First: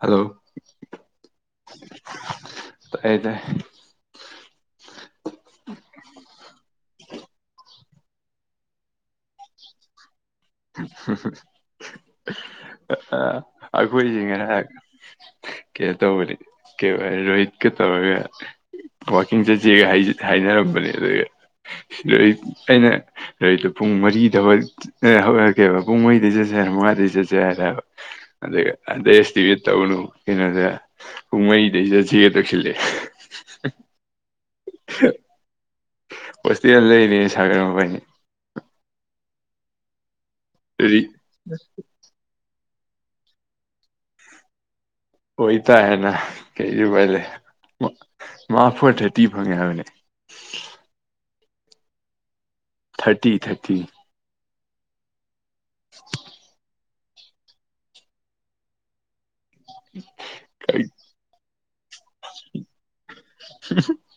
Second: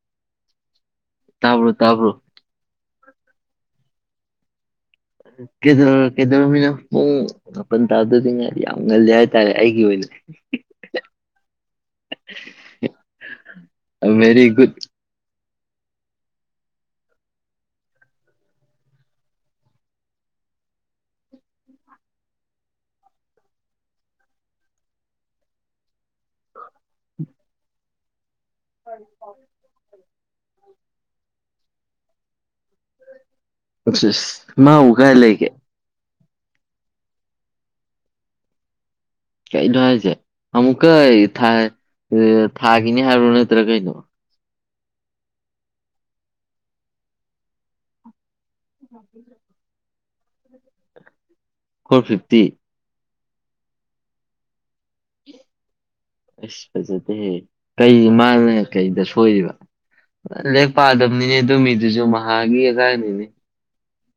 hello ꯇꯥꯕ꯭ꯔꯣ ꯇꯥꯕ꯭ꯔꯣ ꯇꯥꯏ ꯇꯥꯏ ꯀꯩꯗꯧꯔ ꯀꯩꯗꯧꯔꯝꯃꯤꯅꯣ ꯃꯄꯟ ꯇꯥꯗꯖꯨꯉꯥꯏꯔꯤ ꯌꯥꯝ ꯉꯜꯂꯤ ꯍꯥꯏꯇꯥꯔꯦ ꯑꯩꯒꯤ ꯑꯣꯏꯅꯗꯤ ꯍ ꯍ ꯑꯈꯣꯏꯖꯤ ꯚꯦꯔꯤ ꯉꯔꯥꯡ ꯒꯨꯗ ꯀꯩꯅꯣ ꯇꯧꯕꯅꯤ ꯀꯩꯕ ꯔꯣꯍꯤꯠꯀ ꯇꯧꯔꯒ ꯋꯥꯛꯀꯤꯡ ꯆꯠꯁꯦꯒ ꯍꯥꯏꯅꯔꯝꯕꯅꯦ ꯑꯗꯨꯒ ꯁꯤꯗ ꯑꯩ ꯑꯩꯅ ꯂꯩꯗ ꯄꯨꯡ ꯃꯔꯤꯗ ꯑꯦ ꯍꯧꯔꯛꯀꯦꯕ ꯄꯨꯡ ꯃꯔꯤꯗꯩꯩ ꯆꯠꯁꯦ ꯍꯥꯏꯔ ꯃꯉꯥꯗꯩꯩ ꯆꯠꯁꯦ ꯍꯥꯏꯔꯦꯕ ꯑꯗꯨꯒ [unintelligible] ꯇꯧꯅꯨ ꯀꯩꯅꯣꯗ ꯄꯨꯡ ꯃꯔꯤꯗꯩ ꯆꯠꯁꯤꯒ ꯇꯧꯁꯤꯜꯂꯛꯑꯦ ꯃꯥꯕꯨ ꯀꯔꯥꯏ ꯂꯩꯒꯦ ꯍꯣꯁꯇꯦꯜ ꯂꯩꯔꯦ ꯁꯥꯒꯔ ꯃꯕꯥꯏꯅꯤ ꯀꯩꯅꯣ ꯍꯥꯏꯁꯦ ꯑꯃꯨꯛꯀ ꯑꯗꯨꯗꯤ ꯐꯥꯏ ꯐꯥꯒꯤꯅꯤ ꯍꯥꯏꯕ꯭ꯔꯣ ꯅꯠꯇ꯭ꯔ ꯀꯩꯅꯣ ꯑꯣꯏꯇꯥꯥꯔꯦꯅ ꯀꯩꯗꯤ ꯎꯄꯥꯏ ꯂꯩ ꯃꯥ ꯐꯣꯔ ꯊꯥꯔꯇꯤ ꯐꯪꯉꯦ ꯍꯥꯏꯕꯅꯦ ꯐꯣꯔ ꯐꯤꯐꯇꯤ ꯊꯔꯇꯤ ꯊꯔꯇꯤ ꯑꯩꯁ ꯐꯖꯗꯦꯍꯦ ꯀꯩ ꯃꯥꯅ ꯀꯩꯗ ꯁꯣꯏꯔꯤꯕ ꯂꯥꯏꯔꯤꯛ ꯄꯥꯗꯕꯅꯤꯍꯦ ꯑꯗꯨ ꯃꯤꯗꯨꯖꯨ ꯃꯍꯥꯒꯤ ꯑꯉꯥꯡꯅꯤꯅꯦ [unintelligible]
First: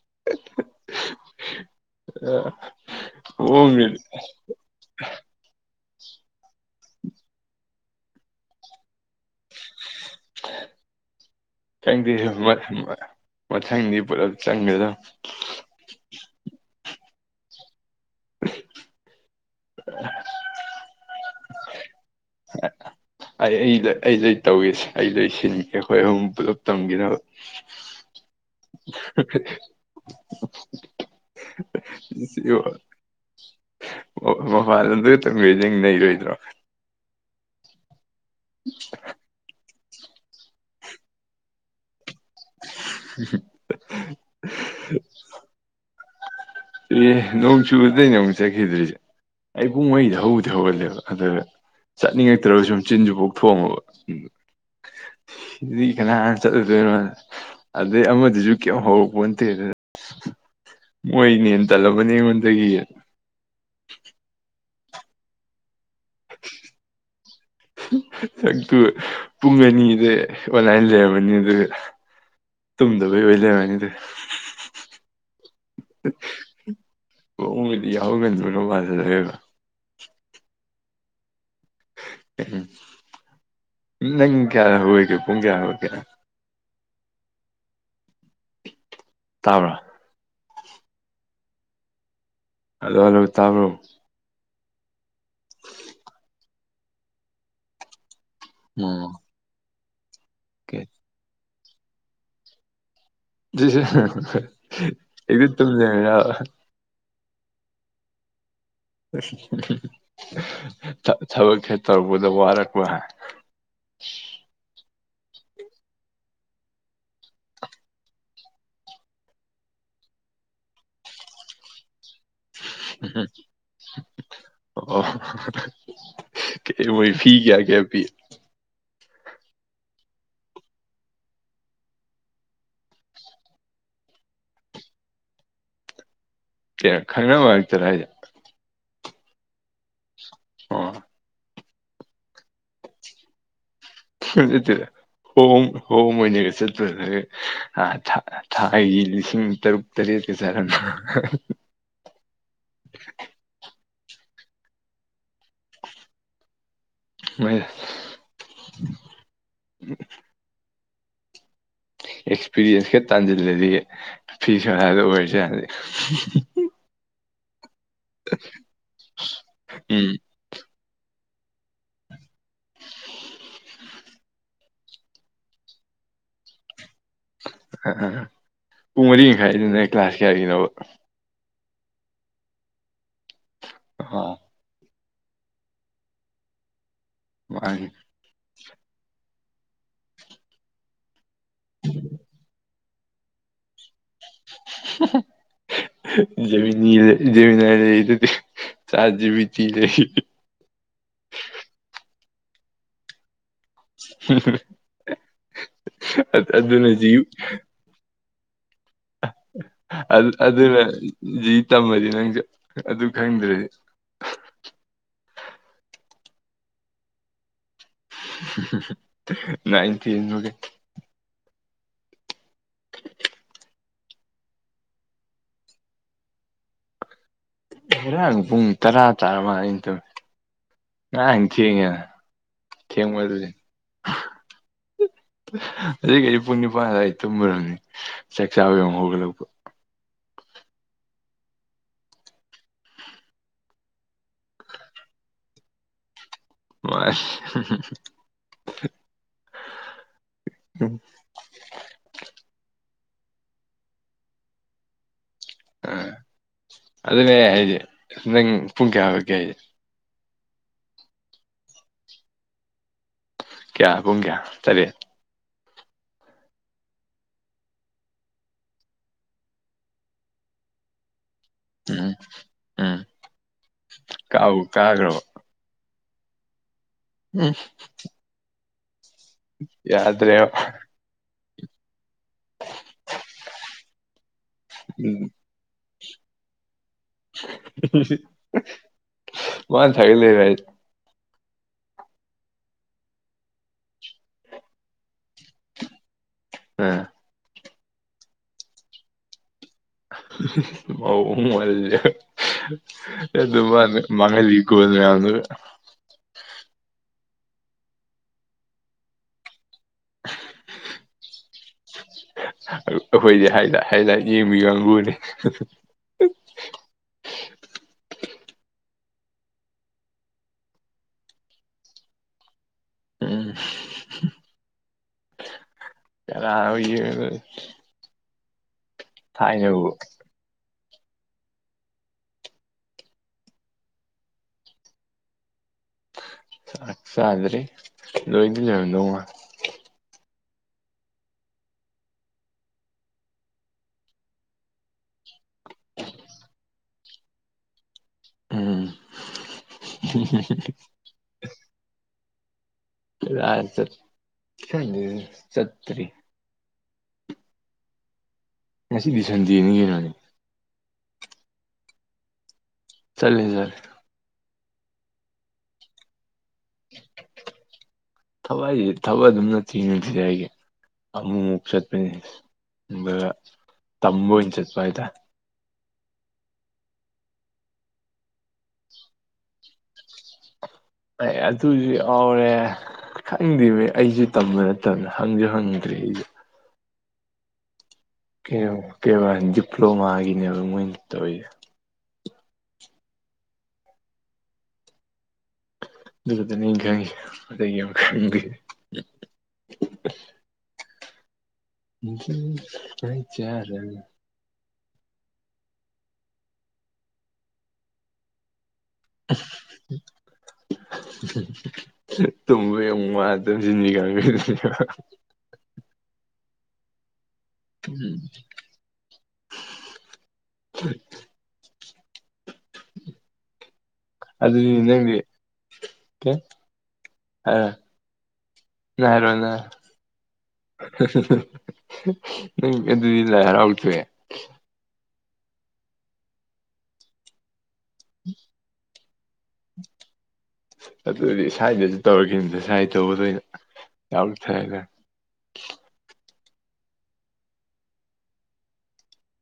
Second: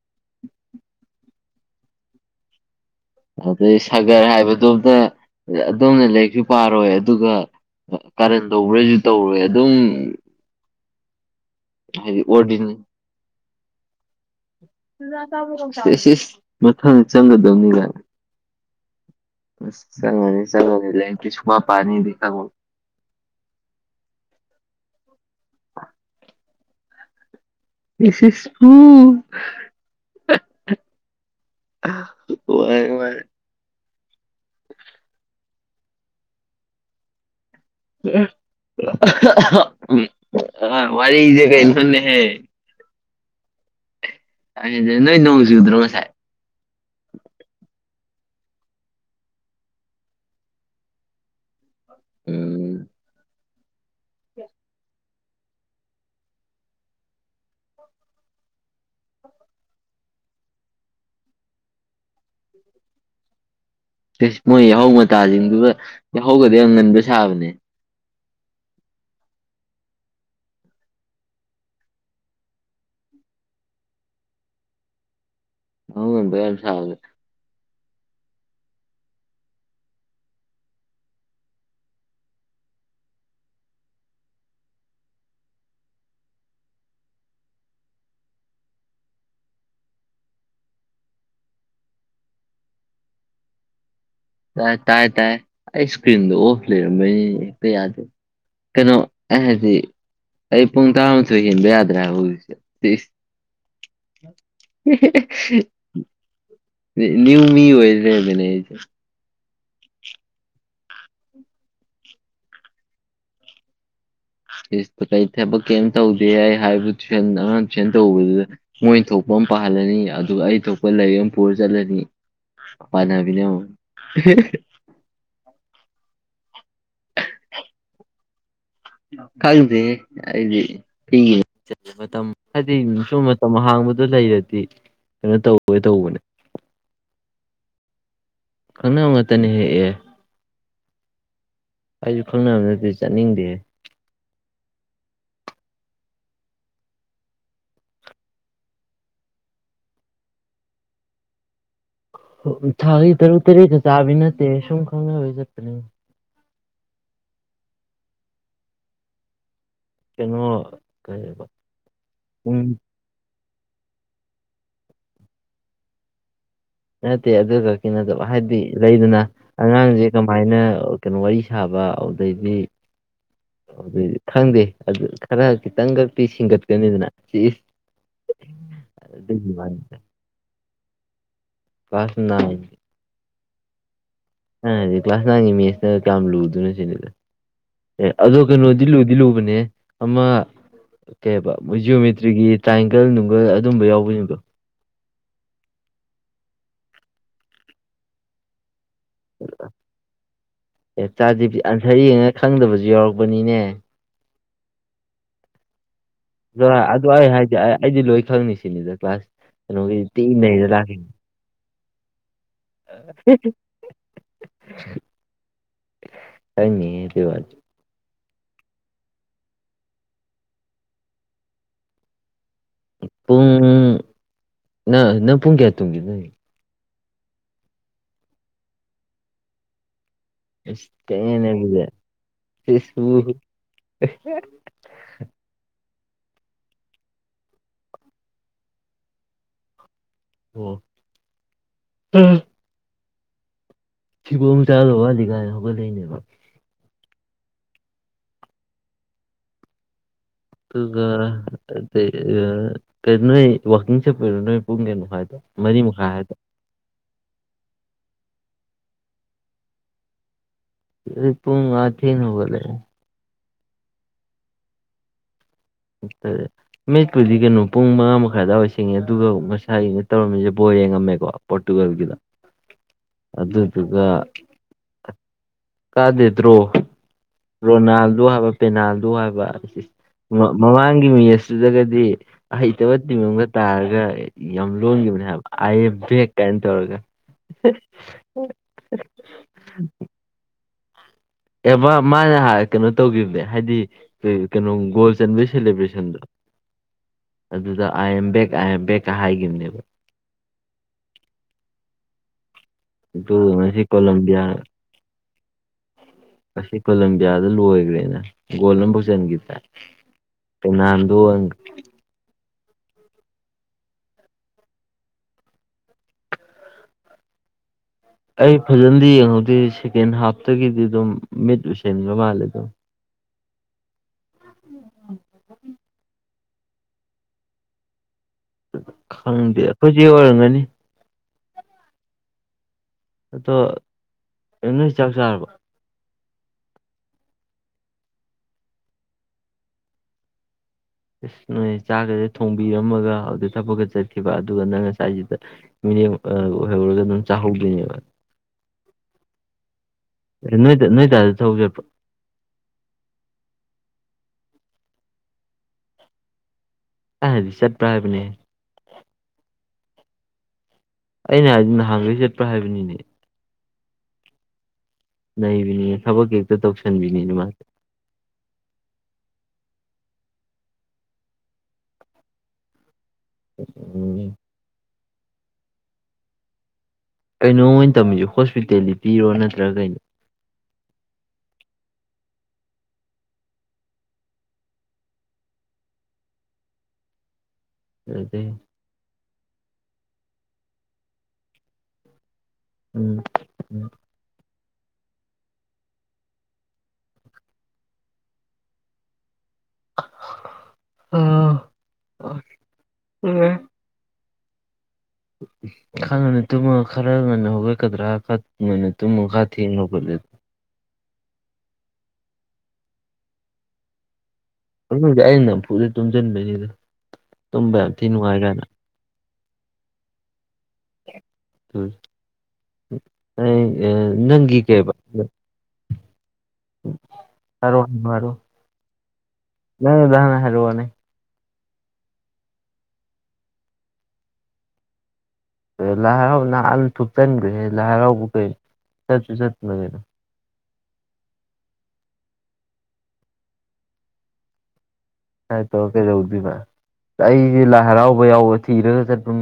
ꯑ ꯑꯗꯩ ꯁꯥꯒꯔ ꯍꯥꯏꯕꯗꯨꯝꯅ ꯑꯗꯣꯝꯅꯦ ꯂꯥꯏꯔꯤꯛꯁꯨ ꯄꯥꯔꯣꯏ ꯑꯗꯨꯒ ꯀꯥꯔꯟ ꯇꯧꯕ꯭ꯔꯁꯨ ꯇꯧꯔꯣꯏ ꯑꯗꯨꯝ ꯈꯪꯗꯦ ꯍꯥꯏꯗꯤ ꯑꯩꯁꯨ ꯃ ꯑꯣꯔꯗꯤ ꯃꯊꯪꯗꯤ ꯄꯨꯂꯞ ꯆꯪꯒꯗ ꯃꯊꯪ ꯆꯪꯒꯗꯝꯅꯤ ꯀꯥꯏꯅ ꯑꯁ ꯆꯪꯉꯅꯤ ꯆꯪꯉꯅꯤ ꯂꯥꯏꯔꯤꯛꯇꯤ ꯁꯨꯛꯄꯥ ꯄꯥꯅꯤꯗꯤ ꯈꯪꯉꯣꯏ ꯑꯩ ꯑꯩꯗ ꯑꯩꯗꯩ ꯇꯧꯏꯁꯦ ꯑꯩ ꯂꯣꯏꯁꯤꯟꯒꯦ ꯈꯣꯏ ꯑꯍꯨꯝ ꯄꯨꯂꯞ ꯇꯝꯒꯤꯅꯕ ꯏꯁ ꯏꯁ ꯎ ꯋꯥꯔꯦ [unintelligible] ꯋꯥꯔꯦ ꯃꯄꯥꯟꯗ [unintelligible] ꯅꯩꯔꯣꯏꯗ꯭ꯔꯣ ꯑ ꯋꯥꯔꯤꯖꯦ ꯀꯩꯅꯣꯅꯦꯍꯦ [unintelligible] [unintelligible] ꯅꯣꯏ ꯅꯣꯡ ꯆꯨꯗ꯭ꯔꯣ ꯉꯁꯥꯏ ꯆꯨꯏꯌꯦ ꯅꯣꯡ ꯆꯨꯕꯗꯩꯩꯅꯦ ꯑꯃꯨꯛ ꯆꯠꯈꯤꯗ꯭ꯔꯤꯁꯦ ꯑꯩ ꯄꯨꯡ ꯃꯔꯤꯗ ꯍꯧꯕꯨꯗꯤ ꯍꯧꯒꯠꯂꯦꯕ ꯑꯗꯨꯗ ꯆꯠꯅꯤꯡꯉꯛꯇ꯭ꯔꯕ ꯁꯨꯝ ꯎꯝ ꯆꯤꯟꯁꯨ ꯄꯣꯛꯊꯣꯛ ꯑꯝꯃꯕ [inaudible] ꯁꯤꯗꯤ ꯀꯅꯥꯅ ꯆꯠꯂꯨꯗꯣꯏꯅꯣꯗ ꯑꯗꯩ ꯑꯃꯗꯨꯁꯨ ꯀꯩꯝ ꯍꯧꯔꯛꯄꯣꯟꯇꯦ ꯑꯗꯨꯗ ꯃꯣꯏꯅ ꯍꯦꯟꯅ ꯇꯜꯂꯝꯃꯅꯤ ꯑꯩꯉꯣꯟꯗꯒꯤ ꯏꯁ ꯃꯣꯏ ꯌꯥꯍꯧ ꯃꯇꯥꯁꯤꯡꯗꯨꯒ ꯌꯥꯍꯧꯒꯗꯤ ꯌꯥꯝ ꯉꯟꯕ ꯁꯥꯕꯅꯦ ꯑꯗꯨꯒ ꯄꯨꯡ ꯑꯅꯤꯗ ꯑꯣꯟꯂꯥꯏꯟ ꯂꯩꯔꯝꯃꯅꯤ ꯑꯗꯨꯒ ꯇꯨꯝꯗꯕꯩ ꯑꯣꯏ ꯂꯩꯔꯝꯃꯅꯤ ꯗꯨꯒ ꯌꯥꯍꯧ ꯉꯟꯕ ꯌꯥꯝ ꯁꯥꯕꯅꯦ ꯃꯑꯣꯡꯒꯗꯤ ꯌꯥꯍꯧ ꯉꯟꯕꯒ ꯃꯥꯜꯍꯜꯂꯒꯕ ꯅꯪ ꯀꯌꯥꯗ ꯍꯧꯒꯠꯀꯦ ꯄꯨꯡ ꯀꯌꯥ ꯍꯧꯒꯠꯀꯦ ꯇꯥꯕ꯭ꯔꯥ ꯍꯜꯂꯣ ꯍꯜꯂꯣ ꯇꯥꯕ꯭ꯔꯥ ꯇꯥꯏ ꯇꯥꯏ ꯇꯥꯏ ꯑꯩ ꯁꯀ꯭ꯔꯤꯟꯗꯣ ꯑꯣꯐ ꯂꯩꯔꯝꯕꯩꯅꯤ ꯍꯦꯛꯇ ꯌꯥꯗꯦ ꯀꯩꯅꯣ ꯑꯣ ꯑꯩꯅ ꯍꯥꯏꯗꯤ ꯑꯩ ꯑꯣꯀꯦ ꯄꯨꯡ ꯇꯔꯥꯃꯊꯣꯏ ꯍꯦꯟꯕ ꯌꯥꯗ꯭ꯔꯦ ꯍꯥꯏꯕ ꯍꯧꯖꯤꯛꯁꯦ ꯁꯤꯁ ꯍꯦꯛꯇ ꯇꯨꯝ ꯂꯩꯔꯝꯃꯤꯔꯥꯕ ꯅꯦ ꯅ꯭ꯌꯨ ꯃꯤ ꯑꯣꯏ ꯂꯩꯔꯝꯃꯦꯅꯦ ꯑꯩꯁꯦ ꯊ ꯊꯕꯛꯁꯦ ꯇꯧꯔꯛꯄꯗ ꯋꯥꯔꯛꯄ ꯍꯥ [unintelligible] ꯊꯕꯛ ꯀꯩꯝ ꯇꯧꯗꯦ ꯑꯩ ꯍꯥꯏꯕꯨ ꯇꯨꯏꯁꯟ ꯑꯉꯥꯡ ꯇꯨꯏꯁꯟ ꯇꯧꯕꯗꯨꯗꯅꯦ ꯃꯣꯏꯟ ꯊꯣꯛꯄ ꯄꯥꯍꯜꯂꯅꯤ ꯑꯗꯨꯒ ꯑꯩ ꯊꯣꯛꯄ ꯂꯥꯏꯔꯤꯛ ꯑꯃ ꯄꯨꯔ ꯆꯠꯂꯅꯤ ꯄꯥꯅꯕꯤꯅꯦ ꯑꯃꯨꯛ ꯑꯣ ꯀꯩ ꯃꯣꯏ ꯐꯤ ꯀꯌꯥ ꯀꯌꯥ ꯄꯤ ꯈꯪꯗꯦꯍꯦ ꯑꯩꯗꯤ ꯐꯤ [unintelligible] ꯃꯇꯝ ꯍꯥꯏꯗꯤ ꯁꯨꯝ ꯃꯇꯝ ꯑꯍꯥꯡꯕꯗꯣ ꯂꯩꯔꯗꯤ ꯀꯩꯅꯣ ꯇꯧꯋꯦ ꯇꯧꯕꯅꯦ ꯑꯦ ꯈꯪꯅꯕ ꯉꯥꯛꯇꯔ ꯍꯥꯏꯖꯦ ꯈꯪꯅ ꯉꯥꯛꯇꯅꯦꯍꯦ ꯑꯦ ꯑꯣ ꯑꯩꯖꯨ ꯈꯪꯅꯕ ꯅꯠꯇꯗꯤ ꯆꯠꯅꯤꯡꯗꯦꯍꯦ ꯅꯠꯇꯦꯗ ꯍꯣꯝ ꯍꯣꯝ ꯑꯣꯏꯅꯒ ꯆꯠꯇꯣꯏꯔꯒ ꯑꯥ ꯊ ꯊꯥꯏꯒꯤ ꯂꯤꯁꯤꯡ ꯇꯔꯨꯛ ꯇꯔꯦꯠꯀ [unintelligible] ꯊꯥꯒꯤ ꯇꯔꯨꯛ ꯇꯔꯦꯠꯀ ꯆꯥꯕꯤ ꯅꯠꯇꯦꯍꯦ ꯁꯨꯝ ꯈꯪꯅꯕꯩ ꯆꯠꯄꯅꯦ [unintelligible] ꯀꯩꯅꯣ ꯀꯩꯑꯕ ꯑꯦꯛꯁꯄꯤꯔꯤꯌꯦꯟꯁ ꯈꯔ ꯇꯥꯟꯁꯤꯜꯂꯗꯤ ꯐꯤ ꯁꯥꯔꯗ ꯑꯣꯏꯔꯁꯨ ꯌꯥꯅꯤ ꯅꯠꯇꯦ ꯑꯗꯨ ꯈꯛꯀꯤ ꯅꯠꯇꯕ ꯍꯥꯏꯗꯤ ꯂꯩꯗꯅ ꯎꯝ ꯑꯉꯥꯡꯖꯦ ꯀꯥ ꯃꯥꯏꯅ ꯀꯩꯅꯣ ꯋꯥꯔꯤ ꯁꯥꯕ ꯑꯧꯗꯩꯗꯤ [unintelligible] ꯈꯪꯗꯦ ꯑꯗꯨ ꯈꯔ ꯈꯤꯇꯪ ꯈꯛꯇꯤ ꯁꯤꯡꯒꯠꯀꯅꯤꯗꯅ ꯁꯤ ꯏꯁ ꯑꯥ ꯑꯥ ꯑꯥ ꯄꯨꯡ ꯑꯗꯨꯒꯤ ꯋꯥꯅꯤ ꯃꯔꯤꯃꯈꯥꯏꯗꯨꯅ ꯀ꯭ꯂꯥꯁ ꯀꯌꯥꯒꯤꯅꯣꯕ ꯀ꯭ꯂꯥꯁ ꯅꯥꯏꯟ [unintelligible] ꯑꯩꯅ ꯍꯥꯏꯗꯤ ꯀ꯭ꯂꯥꯁ ꯅꯥꯏꯟꯒꯤ ꯃꯦꯠꯁꯇ ꯀꯌꯥꯝ ꯂꯨꯗꯨꯅꯣ ꯁꯤꯅꯤꯗ ꯋꯥꯏꯍꯦ ꯑꯦ ꯑꯗꯣ ꯀꯩꯅꯣꯗꯤ ꯂꯨꯗꯤ ꯂꯨꯕꯅꯦꯍꯦ ꯑꯃ ꯀꯩ ꯍꯥꯏꯕ ꯃꯣꯏ ꯖꯤꯑꯣꯃꯦꯇ꯭ꯔꯤꯒꯤ ꯇ꯭ꯔꯥꯏꯒꯜ ꯅꯨꯡꯒꯜ ꯑꯗꯨꯝꯕ ꯌꯥꯎꯕꯖꯤꯡꯗꯣ ꯖꯦꯃꯤꯅꯤ ꯖꯦꯃꯤꯅꯥꯏ ꯂꯩꯔꯤꯗꯨꯗꯤ ꯆꯥꯠ ꯖꯤ ꯄꯤ ꯇꯤ ꯂꯩ ꯑꯦ ꯆꯥꯠ ꯖꯤ ꯑꯟꯁꯔ ꯌꯦꯡꯉꯒ ꯈꯪꯗꯕꯖꯨ ꯌꯥꯎꯔꯛꯄꯅꯤꯅꯦ ꯑꯥ ꯑꯗꯣ ꯑꯗꯨꯅ ꯑꯗꯨ ꯖꯤꯌꯨ ꯑꯩ ꯍꯥꯏꯗꯤ ꯑꯩꯗꯤ ꯂꯣꯏ ꯈꯪꯅꯤ ꯁꯤꯅꯤꯗ ꯀ꯭ꯂꯥꯁ ꯀꯩꯅꯣꯒꯤ ꯑ ꯇꯤ ꯅꯩꯔ ꯑꯗꯨꯅ ꯂꯥꯛꯈꯤꯅꯤ ꯖꯤ ꯇꯝꯃꯗꯤ ꯅꯪꯖꯨ ꯑꯗꯨ ꯈꯪꯗ꯭ꯔꯗꯤ ꯈꯪꯅꯤꯍꯦ ꯑꯗꯨ ꯋꯥꯗꯤ [unintelligible] ꯄꯨꯡ ꯅꯪ ꯅꯪ ꯄꯨꯡ ꯀꯌꯥ ꯇꯨꯝꯒꯦ ꯅꯣꯏꯒꯤ ꯈꯦꯔꯥꯡ ꯄꯨꯡ ꯇꯔꯥ ꯇꯥꯔꯥꯃꯟꯂꯦ ꯑꯩꯅ ꯇꯨꯝꯃꯤ ꯑꯁ ꯉꯔꯥꯡ ꯊꯦꯡꯉꯦꯅꯦ ꯑꯗꯨꯗꯤ ꯊꯦꯡꯉꯦ ꯊꯦꯡꯃꯟꯂꯦ ꯑꯗꯨꯒꯤ ꯑꯩ ꯄꯨꯡ ꯅꯤꯄꯥꯟ ꯑꯗꯨꯋꯥꯏ ꯇꯨꯝꯃꯨꯔꯝꯅꯤ ꯆꯥꯛꯆꯥꯥꯕ ꯑꯃꯨꯛ ꯍꯧꯒꯠꯂꯛꯄ ꯑꯣ ꯊꯨꯕꯣꯡ ꯆꯥꯗꯣ ꯋꯥꯠꯂꯤ ꯀꯥꯟ ꯍꯧꯒꯠꯂꯛꯏꯅꯦꯕ [unintelligible] ꯑꯗꯨꯒ ꯑꯗꯩ ꯑ ꯀ ꯅꯣꯏ ꯋꯥꯀꯤꯡ ꯆꯠꯄꯩꯔꯣ ꯅꯣꯏ ꯄꯨꯡ ꯀꯩꯅꯣ ꯍꯥꯏꯗꯣ ꯃꯔꯤ ꯑ ꯃꯈꯥꯏ ꯍꯥꯏꯗꯣ ꯑꯗꯨꯅꯦ ꯑꯩ ꯍꯥꯏꯖꯦ ꯅꯪ ꯄꯨꯡ ꯀꯌꯥ ꯍꯧꯒꯠꯀꯦ ꯍꯥꯏꯖꯦ ꯑꯗꯨꯗꯤ ꯄꯨꯡ ꯑꯥ ꯊꯦꯡꯅ ꯍꯧꯒꯠꯂꯦ ꯀꯌꯥ ꯄꯨꯡ ꯀꯌꯥ ꯇꯔꯦꯠ [unintelligible] ꯃꯤꯠꯄꯨꯗꯤ ꯀꯩꯅꯣ ꯄꯨꯡ ꯃꯉꯥ ꯃꯈꯥꯏ ꯑꯗꯥꯏꯋꯥꯏ ꯁꯤꯡꯉꯦ ꯑꯗꯨꯒ ꯉꯁꯥꯏ ꯇꯧꯔꯝꯃꯤꯖꯦ ꯕꯣꯜ ꯌꯦꯡꯉꯝꯃꯦꯀꯣ ꯎꯝ ꯄꯣꯔꯇꯨꯒꯜꯒꯤꯗꯣ ꯎꯝ ꯑꯗꯨꯗꯨꯒ ꯀꯥꯕꯨ ꯀꯥꯈ꯭ꯔꯕ ꯀꯥꯗꯦ ꯗ꯭ꯔꯣ ꯎꯝ [unintelligible] ꯍꯥꯏꯕ ꯄꯦꯅꯥꯜꯗꯣ ꯍꯥꯏꯕ ꯌꯥꯗ꯭ꯔꯦꯞ ꯃ- ꯃꯃꯥꯡꯒꯤ ꯃꯦꯁꯇꯨꯗꯒꯗꯤ ꯑꯍꯩꯇꯕ ꯇꯤꯝ ꯑꯝꯒꯥ ꯇꯥꯔꯒ ꯌꯥꯝ ꯂꯣꯟꯒꯤꯕꯅꯦ ꯍꯥꯏꯕ ꯑꯥꯏ ꯌꯦꯝ ꯕꯦꯛ ꯀꯩꯅꯣ ꯇꯧꯔꯒ [unintelligible] ꯑꯦ ꯃꯥ ꯃꯥ ꯉꯍꯥꯟ ꯀꯩꯅꯣ ꯇꯧꯒꯤꯕꯅꯦ ꯍꯥꯏꯗꯤ ꯀꯩꯅꯣ ꯒꯣꯜ ꯆꯟꯕꯒꯤ ꯁꯦꯂꯦꯕ꯭ꯔꯦꯁꯟꯗꯣ ꯑꯥ ꯑꯗꯨꯗ I am back I am ꯕꯦꯛꯀ ꯍꯥꯏꯒꯤꯕꯅꯦꯕ [unintelligible] ꯑꯗꯨꯒ ꯑꯗꯨ ꯉꯁꯤ ꯃꯥꯅ ꯀꯣꯂꯝꯕꯤꯌꯥ ꯃꯥꯡꯍꯟꯂꯤ ꯒꯣꯜ ꯃꯌꯥꯝꯗꯨꯒ ꯉꯁꯤ ꯀꯣꯂꯝꯕꯤꯌꯥꯗ ꯂꯣꯏꯒ꯭ꯔꯦꯅꯦ ꯒꯣꯜ ꯑꯝꯕꯧ ꯆꯟꯒꯤꯗ꯭ꯔꯦ [unintelligible] ꯑꯩꯈꯣꯏꯗꯤ ꯍꯥꯏ ꯍꯥꯏꯂꯥꯏꯠ ꯌꯦꯡꯕꯤ ꯀꯥꯡꯒꯨꯅꯦ ꯑꯩ ꯐꯖꯅꯗꯤ ꯌꯦꯡꯍꯧꯗꯦ ꯁꯦꯀꯦꯟ ꯍꯥꯐꯇꯒꯤꯗꯤ ꯑꯗꯨꯝ ꯃꯤꯠ ꯎꯏꯁꯤꯟꯕ ꯃꯥꯜꯂꯦ ꯑꯗꯨꯝ ꯎꯝ ꯀꯅꯥꯅꯣ ꯌꯦꯡꯉꯒꯥ ꯈꯪꯗꯦ ꯑꯩꯈꯣꯏ ꯆꯦ ꯑꯣꯏꯔꯝꯒꯅꯤ ꯑꯗꯣ [unintelligible] ꯅꯣꯏ ꯆꯥꯛ ꯆꯥꯔꯕꯣ ꯆꯥꯛ ꯆꯥꯗ꯭ꯔꯤ ꯂꯣꯏꯗꯤ ꯂꯣꯏꯔꯝꯗꯧ ꯃꯥꯟ ꯑꯁ ꯅꯣꯏꯗꯤ ꯆꯥꯛꯒꯖꯦ ꯊꯣꯡꯕꯤꯔꯝꯃꯒ ꯑꯗꯨ ꯊꯕꯛꯀ ꯆꯠꯈꯤꯕ ꯑꯗꯨꯒ ꯅꯪꯅ ꯁꯥꯏꯖꯤꯗ ꯃꯤꯔꯦꯝ ꯑ ꯑꯣꯏꯍꯧꯔꯒ ꯑꯗꯨꯝ ꯆꯥꯍꯧꯗꯣꯏꯅꯦꯕ ꯎꯝ ꯅꯣꯏ ꯅꯣꯏ ꯗꯥꯖꯨ ꯊꯕꯛ ꯆꯠꯄ꯭ꯔꯣ ꯀꯔꯥꯏ ꯆꯠ ꯈꯪꯗꯦꯅꯦ ꯆꯠꯇ꯭ꯔꯤ ꯑꯩꯅꯥ ꯍꯥꯏꯗꯤ ꯆꯠꯄ꯭ꯔꯥ ꯍꯥꯏꯕꯅꯦ ꯉꯁꯤꯗꯤ ꯁꯟꯗꯦꯅꯤ [unintelligible] ꯑꯩꯅ ꯍꯥꯏꯕꯗꯤ ꯅꯍꯥꯟꯒꯩ ꯆꯠꯄ꯭ꯔꯥ ꯍꯥꯏꯕꯅꯤ ꯆꯠꯂꯤ ꯆꯠꯂꯤ ꯅꯩꯕꯤꯅꯤ ꯊꯕꯛꯀꯥ ꯍꯦꯛꯇ ꯇꯧꯁꯟꯕꯤꯅꯤ [unintelligible] ꯊꯕꯛ ꯍꯥꯏꯖꯦ ꯊꯕꯛ ꯑꯗꯨꯝ ꯅꯠꯇꯤꯌꯦ ꯅꯨꯡꯇꯤꯖꯥꯏꯒꯤ ꯑꯃꯨꯛꯃꯨꯛ ꯆꯠꯄꯅꯤ ꯑꯗꯨꯒ ꯇꯝꯕ ꯎꯝ ꯑꯣꯏꯅ ꯆꯠꯄ ꯍꯥꯏꯇꯥꯔꯦ ꯀꯩꯅꯣꯕ ꯃꯣꯏꯅ ꯇꯝꯃꯤꯖꯤ ꯍꯣꯁꯄꯤꯇꯦꯜꯂꯤꯇꯤ ꯔꯣ ꯅꯠꯇ꯭ꯔ ꯀꯩꯅꯣ ꯍꯣꯏ ꯑꯗꯨꯖꯨ ꯌꯥꯎꯔꯦ ꯈꯪꯗꯦꯃꯤ ꯑꯩꯖꯨ ꯇꯝꯕ ꯅꯠꯇꯕꯅꯤꯅ ꯍꯪꯖꯨ ꯍꯪꯗ꯭ꯔꯤ ꯑꯩ ꯑꯗꯨꯗꯩ ꯀꯩꯅꯣ ꯀꯩꯕꯥ ꯗꯤꯄ꯭ꯂꯣꯃꯥꯒꯤꯅꯦꯕ ꯃꯣꯏꯅ ꯇꯧꯔꯤꯖꯦ ꯎꯝ ꯑꯗꯨꯈꯛꯇꯅꯦ ꯑꯩꯅ ꯈꯪꯉꯤꯖꯦ ꯑꯇꯩ ꯀꯩꯝ ꯈꯪꯗꯦ ꯎꯝ [unintelligible] ꯈꯔ ꯉꯟꯅ ꯇꯨꯝꯃ ꯈꯔ ꯉꯟꯅ ꯍꯧꯒꯠꯀꯗ꯭ꯔꯥ ꯍꯥꯏꯔ ꯈꯔ ꯉꯟꯅ ꯇꯨꯝꯃ ꯈꯔ ꯊꯦꯡꯅ ꯍꯧꯒꯠꯂꯦ [unintelligible] ꯑꯗꯨꯕꯨꯗꯤ ꯑꯩꯅ ꯅꯝꯐꯨꯗ ꯇꯨꯝꯖꯟꯕꯩꯅꯤꯗ ꯇꯨꯝꯕ ꯌꯥꯝ ꯊꯤ ꯅꯨꯡꯉꯥꯏ ꯀꯥꯏꯅ ꯎꯝ [unintelligible] ꯅꯪꯒꯤ ꯑꯗꯨꯗꯤ ꯀꯩꯕ ꯅꯪꯗꯤ [unintelligible] ꯀꯩ ꯅꯪ ꯍꯥꯏꯔꯣ ꯅꯪ ꯅꯪꯒꯤꯗꯣ ꯍꯥꯟꯅ ꯍꯥꯏꯔꯛꯑꯣꯅꯦ [unintelligible] ꯅꯪ ꯑꯗꯨꯗꯤ ꯂꯥꯏ ꯍꯔꯥꯎ ꯇꯣꯛꯑꯦ ꯂꯥꯏ ꯍꯔꯥꯎꯕ ꯅꯍꯥꯟ ꯊꯣꯛꯨꯞꯆꯟꯒ꯭ꯔꯦꯍꯦ ꯂꯥꯏ ꯍꯔꯥꯎꯕ ꯀꯩꯅꯣ ꯆꯠꯁꯨ ꯆꯠꯇꯅ ꯀꯩꯅꯣ ꯑꯗꯨꯗꯤ ꯁꯥꯏꯗꯖꯨ ꯇꯧꯔꯦꯀꯩꯅꯣ ꯁꯥꯏ ꯇꯧꯕꯗ ꯑꯣꯏꯅ ꯌꯥꯎꯊꯔ ꯂꯣꯏꯔꯦ ꯁꯥꯏ ꯇꯧꯔ ꯀꯩꯗꯧꯗꯣꯏꯕ ꯑꯩꯖꯂ ꯂꯥꯏ ꯍꯔꯥꯎꯕ ꯌꯥꯎꯕ ꯊꯤꯔꯒ ꯆꯠꯄ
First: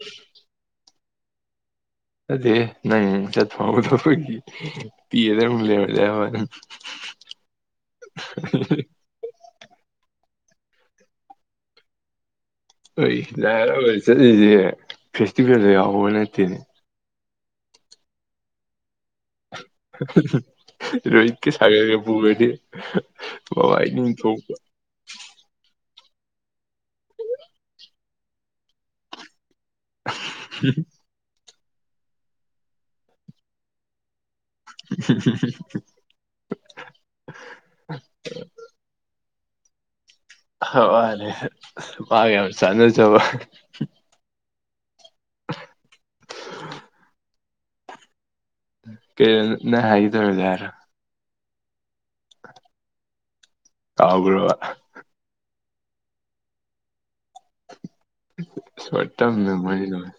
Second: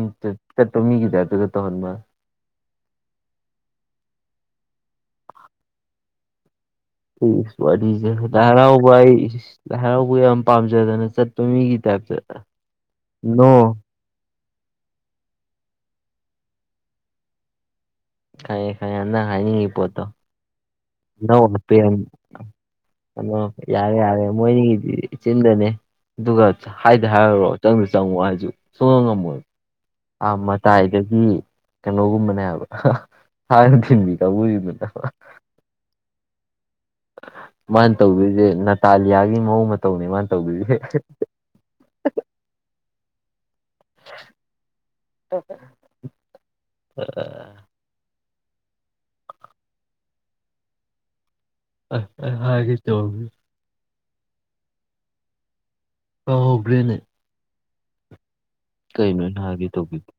ꯆꯠꯄ ꯃꯤꯒꯤ ꯇꯥꯏꯞꯇꯒ ꯇꯧꯍꯟꯕ ꯋꯥꯅꯤ ꯅꯠꯇꯦꯍꯦ ꯅꯪ ꯆꯠ ꯐꯪꯍꯧꯗꯕꯒꯤ ꯄꯦꯔꯒ ꯑꯃꯨꯛ ꯂꯩꯍꯧꯔꯗꯤ ꯍꯥꯏꯕꯩ ꯋꯥꯅꯤ ꯏꯁ ꯋꯥꯔꯤꯖꯦ ꯂꯥꯏ ꯍꯔꯥꯎꯕ ꯍꯥꯏ ꯏꯁ ꯂꯥꯏ ꯍꯔꯥꯎꯕ ꯌꯥꯝ ꯄꯥꯝꯖꯗꯅ ꯆꯠꯄ ꯃꯤꯒꯤ ꯇꯥꯏꯞꯇ ꯅꯣ ꯂꯥꯏ ꯍꯔꯥꯎꯕ ꯆꯠꯂꯤꯖꯦ ꯐꯦꯁꯇꯤꯚꯦꯜꯗꯣ ꯌꯥꯎꯕ ꯅꯠꯇꯦꯅꯦ ꯈꯪꯉꯦ ꯈꯪꯉꯦ ꯅꯪ ꯍꯥꯏꯅꯤꯡꯉꯤ ꯄꯣꯠꯇꯣ ꯅꯧ ꯔꯣꯍꯤꯠꯀꯤ ꯍꯥꯞꯄ ꯌꯥꯅꯤ ꯁꯥꯒꯔꯒ ꯄꯨꯒ꯭ꯔꯥꯗꯤ ꯃꯥꯕꯥꯏꯅꯤ ꯊꯣꯛꯄ [unintelligible] ꯆꯤꯟꯗꯅꯦ ꯑꯗꯨꯒ ꯍꯥꯏꯗ ꯍꯥꯏꯔꯨꯔꯣ ꯆꯪꯗ ꯆꯪꯉꯣ ꯍꯥꯏꯖꯨ ꯁꯨꯛꯉꯝ ꯉꯝꯃꯣꯏꯕ ꯑꯥ ꯃꯇꯥꯏꯗꯒꯤ ꯀꯩꯅꯣꯒꯨꯝꯕꯅꯦꯕ ꯊꯥꯅ ꯊꯤꯟꯕꯤ ꯀꯥꯡꯒꯨ [unintelligible] ꯃꯥꯅ ꯇꯧꯗꯣꯏꯖꯦ ꯅꯅꯥꯇꯥꯂꯤꯌꯥꯒꯤ ꯃꯑꯣꯡ ꯃꯇꯧ ꯇꯧꯅꯦ ꯃꯥꯅꯥ ꯇꯧꯗꯣꯏꯗꯣ [unintelligible] ꯃꯥ ꯌꯥꯝ ꯆꯥꯟꯅꯖꯕ ꯑꯥ ꯀꯔꯤꯅꯣ ꯅꯪꯅ ꯍꯥꯏꯒꯦ ꯇꯧꯔꯤꯗꯣ ꯍꯥꯏꯔꯣ ꯑꯥ ꯍꯥꯏꯒꯦ ꯇꯧꯔꯝ ꯀꯥꯎꯒ꯭ꯔꯥꯕ ꯀꯥꯎꯒ꯭ꯔꯦꯅꯦ ꯁꯣꯔꯠ ꯀꯩꯅꯣ ꯇꯥꯔꯝ ꯑꯩꯅ ꯍꯥꯏꯒꯦ ꯃꯦꯃꯣꯔꯤ ꯂꯣꯏꯔꯦ ꯇꯧꯕꯤꯗꯣ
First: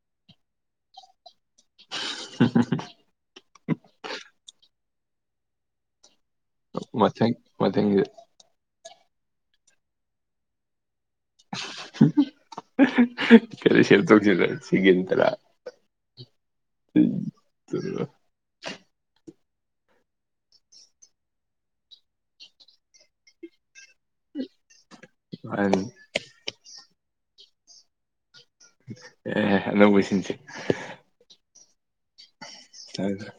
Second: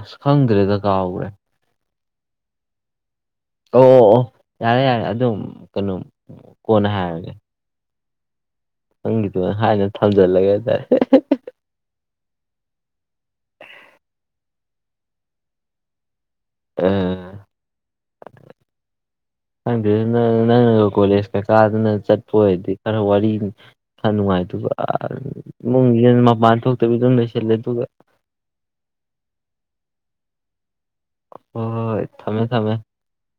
ꯑꯁ ꯈꯪꯗ꯭ꯔꯦꯗ ꯀꯥꯎꯒ꯭ꯔꯦ [unintelligible] ꯑꯣ ꯑꯣ ꯑꯣ ꯌꯥꯔꯦ ꯌꯥꯔꯦ ꯑꯗꯨꯝ ꯀꯩꯅꯣꯝ ꯃꯊꯪ ꯃꯊꯪꯒꯤꯗ ꯅꯪꯒꯤꯗꯨ ꯍꯥꯏꯅ ꯊꯝꯖꯜꯂꯒꯅꯦ [unintelligible] [unintelligible] ꯈꯔ ꯁꯦꯞ ꯇꯧꯁꯤꯜꯂꯦ ꯁꯦꯀꯦꯟ ꯇꯔꯥ ꯑꯥ ꯈꯪꯗꯦ ꯅꯪꯅ ꯀꯣꯂꯦꯖꯀ ꯀꯩꯗꯥꯅ ꯆꯠꯄꯣꯏꯗꯤ ꯈꯔ ꯋꯥꯔꯤ ꯈꯔ ꯅꯨꯡꯉꯥꯏꯗꯣꯏꯕ ꯃꯥꯅꯤ ꯏꯃꯨꯡꯗ ꯃꯄꯥꯟ ꯊꯣꯛꯇꯕꯤ ꯑꯗꯨꯝ ꯂꯩꯁꯤꯜꯂꯦ ꯑꯗꯨꯒ ꯑꯦ ꯑꯅꯧꯕꯁꯤꯟꯁꯦ ꯍꯣꯏ ꯍꯣꯏ ꯊꯝꯃꯦ ꯊꯝꯃꯦ ꯇꯥꯔ꯭ꯕꯥ